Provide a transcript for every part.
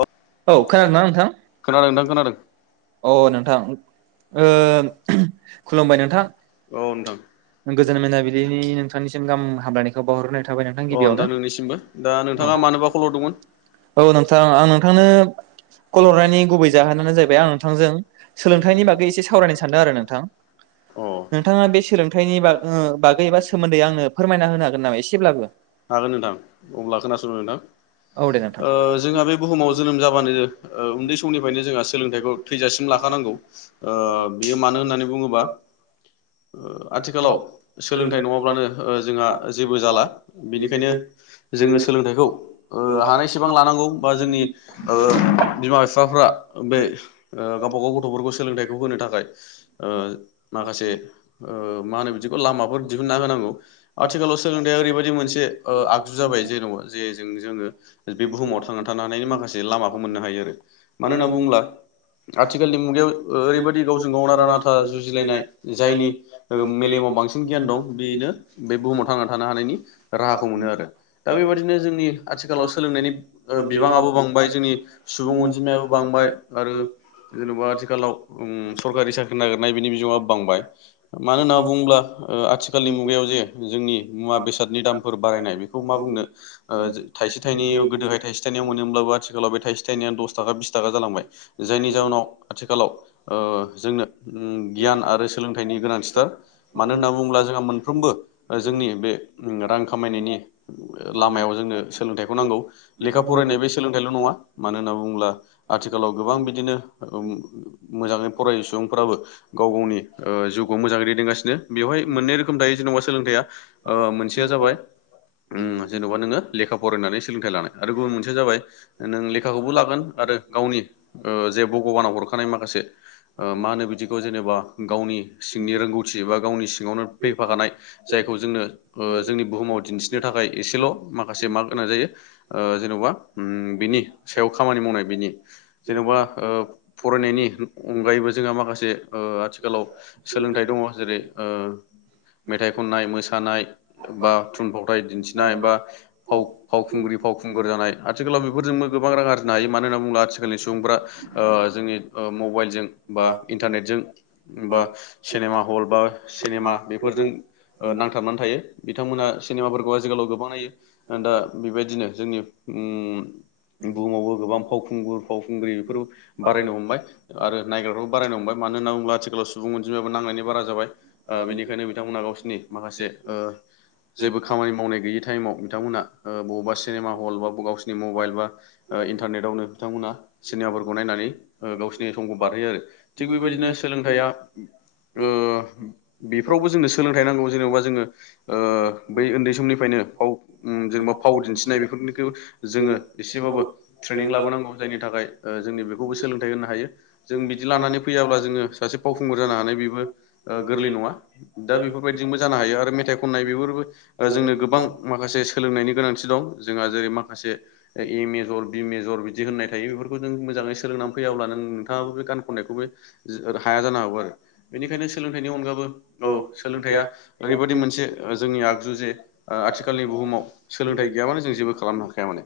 औ [unintelligible] खोनादोंना नोंथां खोनादों नोंथां खोनादों अ नोंथां ओ खुलुमबाय नोंथां औ नोंथां अ गोजोन मोनाबिलिनि नोंथांनिसिम गाहाम हामबलायनायखौ बावहरनो अ नोंथां नोंनिसिमबो दा नोंथाङा मानोबा खल हरदोंंमोन औ नोंथां आं नोंथांनो कल हरनायनि गुबै जाहोनानो जाहैबाय आं नोंथांजों सोलोंथाइनि बागै एसे सावरायनो सान्दों आरो नोंथां अ नोंथाङा बे सोलोंथाइनि बाग ओं बागै बा सोमोन्दै आंनो फोरमायना होनो हागोन नामा एसेब्लाबो हागोन नोंथां अब्ला खोनासंदो नोंथां औ दे नोंथां ओ जोंहा बे बुहुमाव जोनोम जाबानो ओ उन्दै समनिफ्रायनो जोंहा सोलोंथाइखौ थैजासिम लाखानांगौ ओ बियो मानो होननानै बुङोबा आथिखालाव सोलोंथाइ नङाब्लानो ओ जोंहा जेबो जाला बेनिखायनो जोङो सोलोंथाइखौ ओ हानायसेबां लानांगौ बा जोंनि बिमा बिफाफ्रा बे गावबा गाव गथ'फोरखौ सोलोंथाइखौ होनो थाखाय ओ माखासे ओ मा होनो बिदिखौ लामाफोर दिहुनना होनांगौ आथिखालाव सोलोंथाइ ओरैबायदि मोनसे ओ आगजु जाबाय जेन'ङा जे ज जोङो बे बुहुमाव थांनानै थानो हानायनि माखासे लामाखौ मोन नो हायो आरो मानो होनना बुङोब्ला आथिखालनि मुगायाव ओरैबायदि गावजों गाव नारा नाथा जुजिलायनाय जायनि मेलेमाव बांसिन गियान दं बेनो बे बुहुमाव थांना थानो हानायनि राहाखौ मोनो आरो दा बेबायदिनो जोंनि आथिखालाव सोलोंनायनि ओ बिबाङाबो बांबाय जोंनि सुबुं अनजिमायाबो बांबाय आरो जेनेबा आथिखालाव ओम सरकारि साख्रि नागिरनाय बिनि बिङा बांबाय मानो होनना बुङोब्ला ओ आथिखालनि मुगायाव जे जोंनि मुवा बेसाद दामफोर बारायनाय बेखौ मा बुंनो थाइसे थाइनैयाव गोदोहाय थाइसे थाइनैआव मोनोब्लाबो आथिखालाव बे थाइ दस थाखा बिस थाखा जालांबाय जायनि जाउनाव आथिखालाव जोंनो गियान आरो सोलोंथाइनि गोनांथिथार मानो होनना बुङोब्ला जोंहा मोनफ्रोमबो जोंनि बे ओम रां खामायनायनि लामायाव जोंनो सोलोंथाइखौ नांगौ लेखा फरायनाय बे सोलोंथाइल' नङा मानो होनना बुङोब्ला आथिखालाव गोबां बि मोजाङै फराय सुबुंफ्राबो गाव गावनि ओ जिउखौ मोजाङै दैदेनगासिनो बेवहाय मोननै रोखोम थायो जेनेबा सोलोंथाइया ओ मोनसेया जाबाय ओम जेन'बा नोङो लेखा फरायनानै सोलोंथाइ लानाय आरो गुबुन मोनसेया जाबाय नों लेखाखौबो लागोन आरो गावनि ओ जे भगबाना हरखानाय माखासे ओ मा होनो बिदिखौ जेनेबा गावनि सिंनि रोंगौथि बा गावनि सिङावनो फैफाखानाय जायखौ जोंनो ओ जोंनि बुहुमाव दिन्थिनो थाखाय एसेल' माखासे मार्क होनाय जायो ओ जेनबा बे नि सायाव खामानि मावनाय बिनि जेन'बा ओ फरायनायनि अनगायैबो जोंहा माखासे ओ आथिखालाव सोलोंथाइ दङ जेरै ओ मेथाइ खननाय मोसानाय बा थुनफावथाय दिन्थिनाय बा फाव फावखुंग्रि फावखुंगुर जानाय आथिखालाव बेफोरजोंबो गोबां रां आरजनो हायो मा होनना बुंब्ला आथिखालनि सुबुंग्रा ओ जोंनि ओ मबाइलजों‌बा इन्टारनेटजों बा सिनेमा हल बा सिनेमा बेफोरजों ओ नांथाबनानै थायो बिथांमोना सिनेमाफोरखौ आथिखालाव गोबां नायो दा बेबायदिनो जोंनि उम बुहुमावबो गोबां फावखुंगुर फाव खुंग्रिं फोरखौ बारायनो हमबाय आरो नायग्राफ्रफोरखौ बारायनो हमबाय मानो होनना बुङोब्ला आथिखालाव सुबुं अनजिमायाबो नांनायनि बारा जाबाय बेनिखायनो बिथांमोना गावसिनि माखासे ओ जेबो खामानि मावनाय गैयि टाइमाव बिथांमोना बबावबा सिनेमा हल बा गावसोरनि मबाइल बा ओ इन्टारनेटावनो बिथांमोना सिनेमाफोरखौ नायनानै ओ गावसिनि समखौ बारहोयो आरो थिग बेबायदिनो सोलोंथाइया ओ बेफ्रावबो जोंनो सोलोंथाइ नांगौ जेनेबा जोङो ओ बै उन्दै समनिफ्रायनो फाव जेनेबा फाव दिन्थिनाय बेफोरनिखौ जोङो एसेबाबो ट्रेनिं लाबोनांगौ जायनि थाखाय ओ जोंनि बेखौबो सोलोंथाइ होनो हायो जों बिदि लानानै फैयाब्ला जोङो सासे फावखुंगुर जानो हानाय बेबो गोरलै नङा दा बेफोरबायदिजोंबो जानो हायो आरो मेथाइ ख ननाय बेफोरबो जोंनो गोबां माखासे सोलोंनायनि गोनांथि दं जोंहा जेरै माखासे मेजर बि मेजर बिदि होननाय थायो बेफोरखौ नों मोजाङै सोलोंनानै फैयाब्ला नो-नोंथाङाबो बे गान खननायखौबो हाया जानो हागौ आरो बेनिखायनो सोलोंथाइनि अनगाबो औ सोलोंथाइया ओरैबायदि मोनसे जोंनि आगजु जे आथिखालनि बुहुमाव सोलोंथाइ गैयाबानो जों जेबो खालामनो हाखाया माने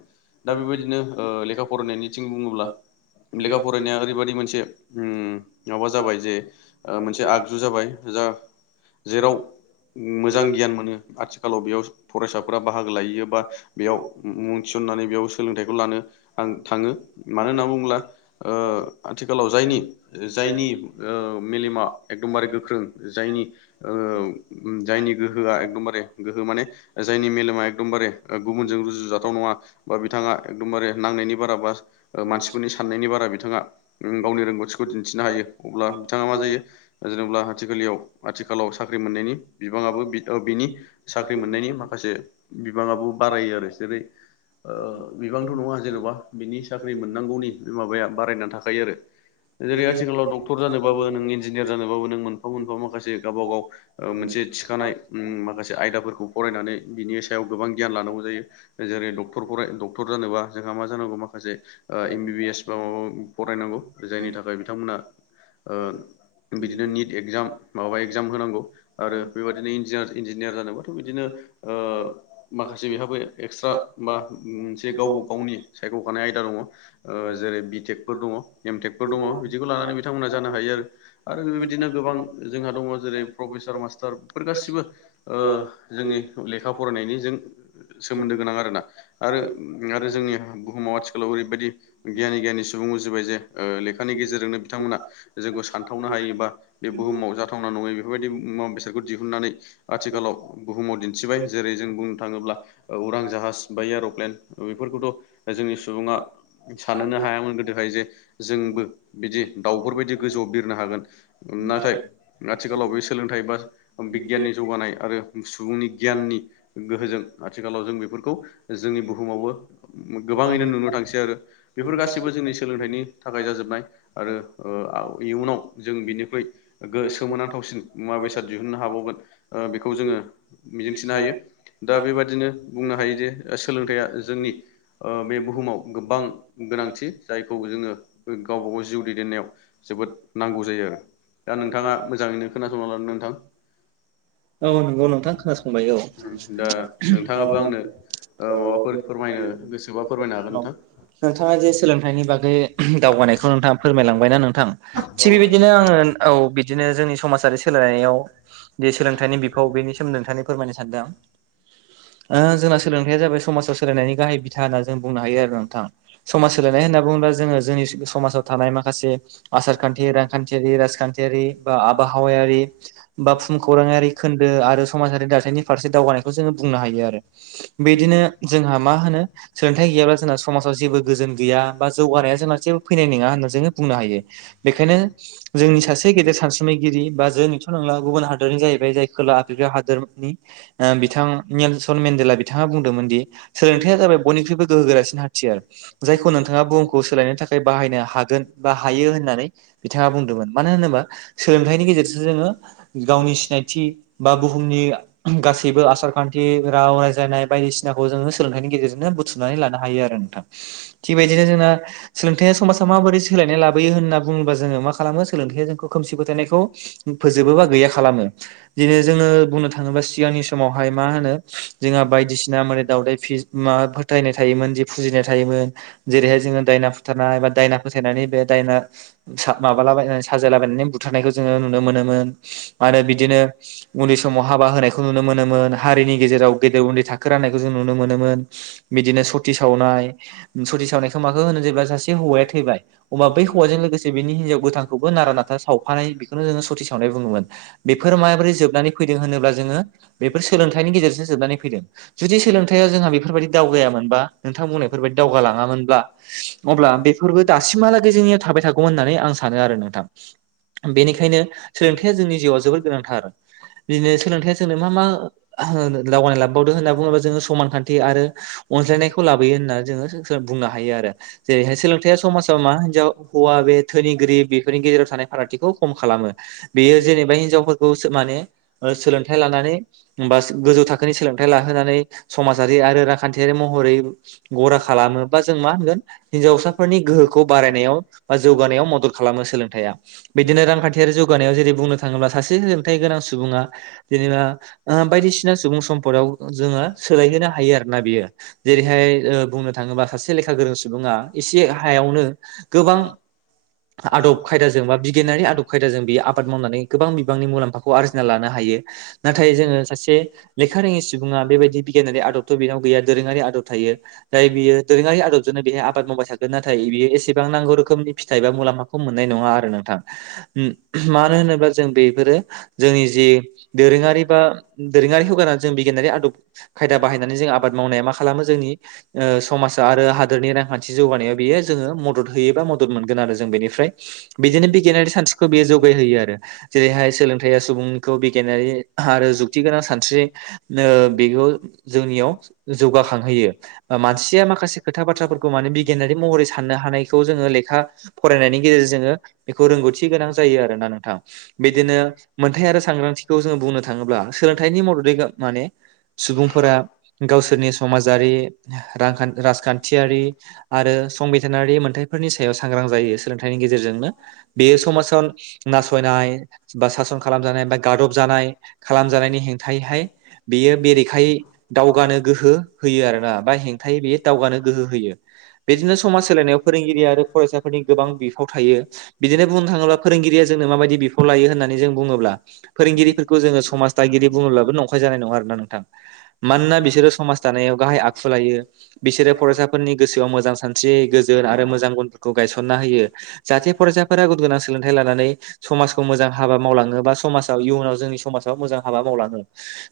दा बेबायदिनो ओ लेखा फरायनायनिथिं बुङोब्ला [inaudible] लेखा फरायनाया ओरैबादि मोनसे उम माबा जाबाय जे मोनसे आगजु जाबाय जा जेराव मोजां गियान मोनो आथिखालाव बेयाव फरायसाफोरा बाहागो लायोयो बा बेयाव मुं थिसन्नानै बेयाव सोलों थाइखौ लानो आं थाङो मानो होनना बुङोब्ला ओ आथिखालाव जायनि जायनि ओ मेलेमा एकदमबारे गोख्रों जायनि ओ जायनि गोहोआ एकदमबारे गोहो माने जायनि मेलेमा एकदमबारे गुबुनजों रुजुजाथाव नङा बा बिथां थाङा एकदमबारे नांनायनि बाराबा मानसिफोरनि साननायनि बारा बिथाङा गावनि रोंगौथिखौ दिन्थिनो हायो अब्ला बिथाङा मा जायो जेनेब्ला आथिखलियाव आथिखालाव साख्रि मोननायनि बिबाङाबो बि अ बिनि साख्रि मोननायनि माखासे बिबाङाबो बारायो आरो जेरै ओ बिबांथ' नङा जेन'बा बिनि साख्रि मोननांगौनि बे माबाया बारायनानै थाखायो आरो। जेरै आथिखालाव डक्टर जानोबाबो नों इन्जिनियार जानोबाबो नों मोनफा मोनफा माखासे गावा गाव मोनसे बे थिखानाय उम माखासे आयदाफोरखौ फरायनानै बिनि सायाव गोबां गियान लानांगौ जायो जेरै डक्टर फराय डक्टर जानोबा जोंहा मा जानांगौ माखासे एम बि बि एस बा माबा फरायनांगौ जायनि थाखाय बिथांमोना ओ बिदिनो निट एक्जाम माबाबा एगजाम होनांगौ आरो बेबायदिनो जिनियार-इनजिनियार जानोबाथ' बिदिनो ओ माखासे बिहाबो एस्रा मा जे गाव गाव गावनि सायख'खानाय आयदा दङ ओ जेरै बि टेकफोर दङ एमटेकफोर दङ बिदिखौ लानानै बिथांमोनाहा जानो हायो आरो आरो बेबायदिनो गो बां जोंहा दङ जेरै प्रफेसार मास्टार बेफोर गासि बो ओ जोंनि लेखा फरायनायनि ज सोमोन्दो गोनां आरोना आरो आरो जोंनि बुहुमाव आथिखालाव ओरैबायदि गियानि गियानि सुबुं उजिबाय जे लेखानि गेजेरजोंनो बिथांमोना जोंखौ सानथावनो हायो बा बे बुहुमाव जाथावना नङै बेफोरबायदि मुवा बेसादखौ दिहुननानै आथिखालाव बुहुमाव दिन्थिबाय जेरै जों बुंनो थाङोब्ला उरां जाहाज बा एर'प्लेन बेफोर खौथ' जोंनि सुबुङा साननोनो हायामोन गोदोहाय जे जोंबो बिदि दाउफोर बायदि गोजौआव बिरनो हागोन। नाथाय आथिखालाव बे सोलोंथाइ बा बि गियाननि जौगानाय आरो सुबुंनि गियाननि गोहोजों आथिखालाव जों बेफोरखौ जोंनि बुहु मावबो गोबांङैनो नुनो थांसै आरो। बेफोर गाैबो जोंनि सोलोंथाइनि थाखाय जाजोबनाय आरो ओ इयुनाव जों बिनिख्रुइ [unintelligible] सोमोनांथावसिन मुवा बेसाद दिहुननो हाबावगोन। ओ बेखौ जोङो मिजिंथिनो हायो दा बेबादिनो बुंनो हायो जे ओ सोलोंथाइया जोंनि बे ओबुहुमाव गोबां गोनांथि जायखौ जोङो गावबा-गाव जिउ दैदेननायाव जोबोद नांगौ जायो आरो। दा नोंथांङा मोजांङैनो खोनासंना लादो नोंथां। औ [unintelligible] नंगौ नोंथां खोनासंबाय औ उम दा नोंथाङाबो आंनो ओ औ माबाफोर फोरमायनो गोसोबा फोरमायनो हागोन नोंथां। नोंथाङा जे सोलोंथाइनि बागै दावगानायखौ नोंथाङा फोरमायलांबायना नोंथां थिग बेबायदिनो आङो औ बिदिनो जोंनि समाजारि सोलायनायाव थाइनि बिफाव बेनि सोमोन्दै नोंथांनो फोरमायनो सानदों आं। ओ जोंना सोलोंथाइया जाबाय समाजाव सोलायनायनि गाहाय बिथा होन्ना जों बुंनो हायो आरो नोंथां। समाज सोलायनाय होनना बुङोब्ला जोङो जोंनि समाजाव थानाय माखासे आसारखान्थि रांखान्थियारि राजखान्थि यारि बा आबहावायारि बा भुम खौराङारि खोन्दो आरो समाजारि दाथायनि फारसे दावगानाय खौ जोङो बुंनो हायो। आरो बिदिनो जोंहा मा होनो सोलोंथाइ गैयाब्ला जोंना समाज जेबो गोजोन गैया बा जौगानाया जोंना जेबो फैनाय नोङा होननानै जोङो बुंनो हायो बेखायनो जोंनि सासे गेदेर सानसुमैगिरि बा जोंनीथ' नंला गुबुन हादरनि जाहैबाय जाय खोला आफ्रिका हादोरमानि आ बिथां नेलचन मेन्देला बिथांङा बुंदोंमोन दि सोलोंथायया जाबाय बयनिख्रुइबो गोहोगोरासिन हा थियार जायखौ नोंथाङा बुहुमखौ सोलायनो थाखाय बाहायनो हागोन बा हायो होननानै बिथाङा बुंदों। [unintelligible] मानो होनोबा सोलोंथाइनि गेजेरजों जोङो गावनि सिनायथि बा बुहुमनि गासैबो आसार-खान्थि राव रायज्लायनाय बायदिसिनाखौ जोङो सोलोंथाइनि गेजेरजोंनो बुथुमनानै लानो हायो आरो। [inaudible] थिग बेबायदिनो जोंना सोलोंथाइया समाजाव माबोरै सोलायनाय लाबोयो होनना बुङोब्ला जोङो मा खालामो सोलोंथाइया जोंखौ खोमसि फोथायनायखौ फोजोबो बा गैया खालामो दिनै जोङो बुंनो थाङोबा सिगांनि समावहाय मा होनो जोंहा बायदिसिना मोडाय-दावदाय फिस मा फोथायनाय थायोमोन दि फुजिनाय थायोमोन जेरैहाय जोङो दायना फुथारनाय बा दायना फोथायनानै बे दायना [unintelligible] [unintelligible] साजायलाबायनानै बुथारनायखौ जों नुनो मोनोमोन आरो बिदिनो उन्दै समाव हाबा होनाय खौ नुनो मोनोमोन। हारिनि गेजेराव गेदेर उन्दै थाखो राननायखौ जों नुनो मोनोमोन बेदिनो स सावनाय सति सावनायखौ माखौ होनो जेब्ला सासे हौवाया थैबाय अबा बै हौवाजों लोगोसे बेनि हीनजाव गोथांखौबो नारा-नाथा सावफानाय बेखौनो जोङो सति सावनाय बुङोमोन। बेफोर माबोरै जोबनानै फैदों होनोब्ला जोङो बेफोर सोलोंथाइनि गेजेरजों जोबनानै फैदों जुदि सोलोंथाइयाव जोंहा बेफोरबायदि दावगायामोनबा आं बुंनायफोर बादि दावगालाङामोनब्ला अब्ला बेफोरबो दासिमहालागै जोंनियाव थाबाय थागौमोन होननानै आं सानो। आरो नोंथां बेनिखायनो सोलोंथाइया जोंनि जिउआव जोबोद गोनांथार। बिदिनो सोलोंथाइया जोंनो मा-मा [unintelligible] [unintelligible] होनना बुङीबा जोङो समानखान्थि आरो अनज्लायनायखौ लाबोयो होनना जों बुंनो हायो आरो जेरैहाय सोलोंथाइया समाजाव मा हिनजाव हौवा बे धोनि गोरिब बेफोरनि गेजेराव थानाय फारागथिखौ खम खालामो बेयो जेनेबा हिनजावफोरखौ माने सोलों थाइ लानानै बा गोजौ थाखोनि सोलोंथाइ लाहोनानै समाजारि आरो रांखान्थियारि महरै गरा खालामो बा जों मा होनगोन हिन्जावसाफोरनि गोहोखौ बारायनायाव बा जौगानायाव मदद खालामो सोलोंथाइआ। बिदिनो रांखान्थियारि जौगानायाव जेरै बुंनो थाङोब्ला सासे सोलोंथाइ गोनां सुबुङा बिदीनो आ-आ बायदिसिना सुबुं सम्पदाव जोङो सोलायहोनो हायो आरो ना बियो जेरै हाय ओ बुंनो थाङोबा सासे लेखा गोरों सुबुङा एसे हायावनो गोबां आदब खायदाजों बा बिगियानारि आदब खायदाजों बेयो आबाद मावनानै गोबां बिबांनि मुलाम्फाखौ आरजिना लानो हायो। नाथाइ जोङो सासे लेखा लेखा रोङि सुबुङा बेबायदि बिगियानारि आदब' बेनाव गैया दोरोङारि आदब यो बियो दोरोङारि आदबजों बिय आबाद मावबाय थागोन नाथाय बियो एसेबां नांगौ रोखोमनि फिथाइ बा मुलामफा खौ मोननाय नङा आरो नोंथां मानो होनोबा जों बेफोरो जोंनि जि दोरोङारि बा दोरोङारि होगारा जों बिगियानारि आदब खायदा बाहायनानै जों आबाद मावनाया मा खालामो जोंनि ओ समाज आरो हादोरनि रांखान्थि जौगानायाव बेयो जोङो मदद होयोबा मदद मोनगोन आरो जों बेनिफ्राय बिदिनो बिगियानारि सान्स्रिखौ बेयो जौगाय होयो आरो जेरैहाय सोलोंथाइया सुबुंखौ बिगियान आरि आरो जुक्ति गोनां सानस्रि बेखौ जोंनियाव जौगाखां होयो मानसिया माखासे खोथा बाथ्राफोरखौ माने बिगियानारि महरै साननो हानायखौ जोङो लेखा फरायनायनि गेजेरजों जोंङो बेखौ रोंगौथि गोनां जायो आरोना नोंथां बिदिनो मोन्थाय आरो सांग्रांथि खौ जों बुंनो थाङोब्ला सोलोंथाइनि मददै माने सुबुंफोरा गावसोरनि समाजारि रांखान राजखान्थियारि आरो संबिधानारि मोनथाइफोरनि सायाव सांग्रां जायो सोलोंथाइनि गेजेरजोंनो बेयो समाजाव नासयनाय बा सासन खालामजानाय बा गादब जानाय खालामजानायनि हेंथायैहाय बियो बेरेखायै दावगानो गोहो होयो आरोना बा हेंथायै बेयो दावगानो गोहो होयो बेजोंनो समाज सोलायनायाव फोरोंगिरि आरो फरायसाफोरनि गोबां बिफाव थायो बिदिनो बुंनो थाङोब्ला फोरोंगिरिया जोंनो माबायदि बिफाव लायो होननानै जों बुङोब्ला फोरोंगिरिफोरखौ जोङो समाज दागिरि बुङोब्लाबो नंखाय जानाय नङा आरोना नोंथां मानोना बिसोरो समाज गाहाय आखु लायो बिसोरो फरायसाफोरनि गोसोआव मोजां सानस्रि गोजोन आरो मोजां गुनफोरखौ गाय गायसना होयो जाहाथे फरायसाफोरा गुन गोनां सोलोंथाइ लानानै समाजखौ मोजां हाबा मावलाङोबा बा समाज इयुनाव जोंनि समाजाव मोजां हाबा मावलाङो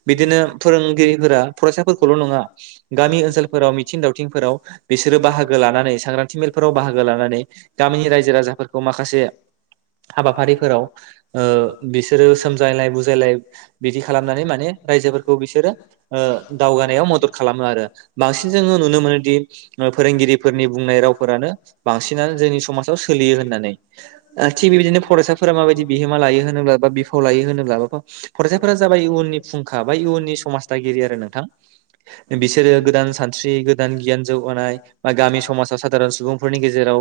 बिदिनो फोरोंगिरिफोरा फरायसाफोरखौल' नङा गामि ओनसोलफोराव मिथिं दावथिंफोराव बिसोरो बाहागो लानानै सांग्रांथि मेलफोराव बाहागो लानानै गामिनि रायजो-राजाफोरखौ माखासे हाबाफारिफोराव ओ बिसोरो सोमजायलाय बुजायलाय बिदि खालामनानै माने रायजोफोरखौ बिसोरो ओ दावगानायाव मदद खालामो आरो बांसिन जोङो नुनो मोनोदि ओ फोरोंगिरिफोरनि बुंनाय रावफोरानो बांसिनानो जोंनि समाजाव सोलियो होननानै ओ थिग बेबायदिनो फरायसाफोरा माबायदि बिहोमा लायो होनोब्ला बा बिफाव लायो होन होनोब्ला फरायसाफोरा जाबाय इयननि फुंखा बा इयुननि समाजदागिरि आरो नोंथां बिसोरो गोदान सानस्रि गोदान गियान जौगानाय बा गामि समाजाव सादारन सुबुंफोरनि गेजेराव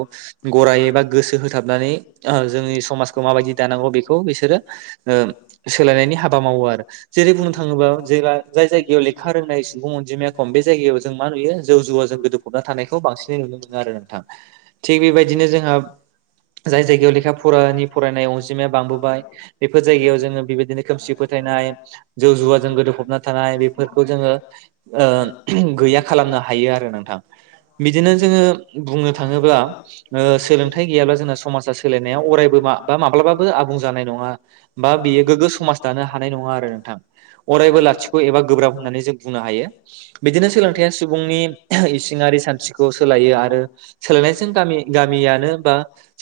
गराइ एबा गोसो होथाबनानै जोंनि समाजखौ माबायदि दानांगौ बेखौ बिसोरो ओ सोलायनायनि हाबा मावो आरो जेरै बुंनो थाङोबा जे जाय जायगायाव लेखा रोंनाय सुबुं अनजिमाया खम बे जायगायाव जों मा नुयो जौ जुवा जों गोदोफबना थानायखौ बांसिनै नुनो मोनो आरो नोंथां थिग बेबायदिनो जोंहा जाय जायगायाव लेखा फरानि फरायनाय अनजिमाया बांबोबाय बेफोर जायगायाव जोङो बेबायदिनो खोमसि फोथाय नाय जौ-जुवाजों गोदोफबना थानाय बेफोरखौ जोङो ओ गैया खालामनो हायो आरो नोंथां बिदिनो जोङो बुंनो थाङोब्ला सोलोंथाइ ओ गैयाब्ला जोंना समाजा सोलायनाया अरायबो बा बा माब्लाबाबो आबुं जानाय नङा बा बेयो गोग्गो समाज दानो हानाय नङा आरो नोंथां अरायबो लाथिख' एबा गोब्राब होननानै जों बुंनो हायो बिदिनो सोलोंथाइया सुबुंनि इसिङारि सानस्रिखौ सोलायो आरो सोलायनायजों गामि गामियानो बा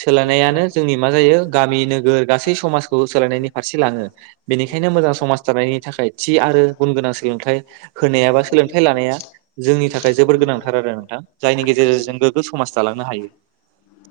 सोलायनायानो जोंनि मा जायो गामि नोगोर गासै समाजखौ सोलायनायनि फारसे लाङो बेनिखायनो मोजां समाज दानायनि थाखाय थि आरो गुन गोनां सोलोंथाइ होनायाबा सोलोंथाइ लानाया जोंनि थाखाय जोबोर गोनांथार आरो नोंथां जायनि गेजेरजों गोग्गो समाज दालांनो हायो [inaudible]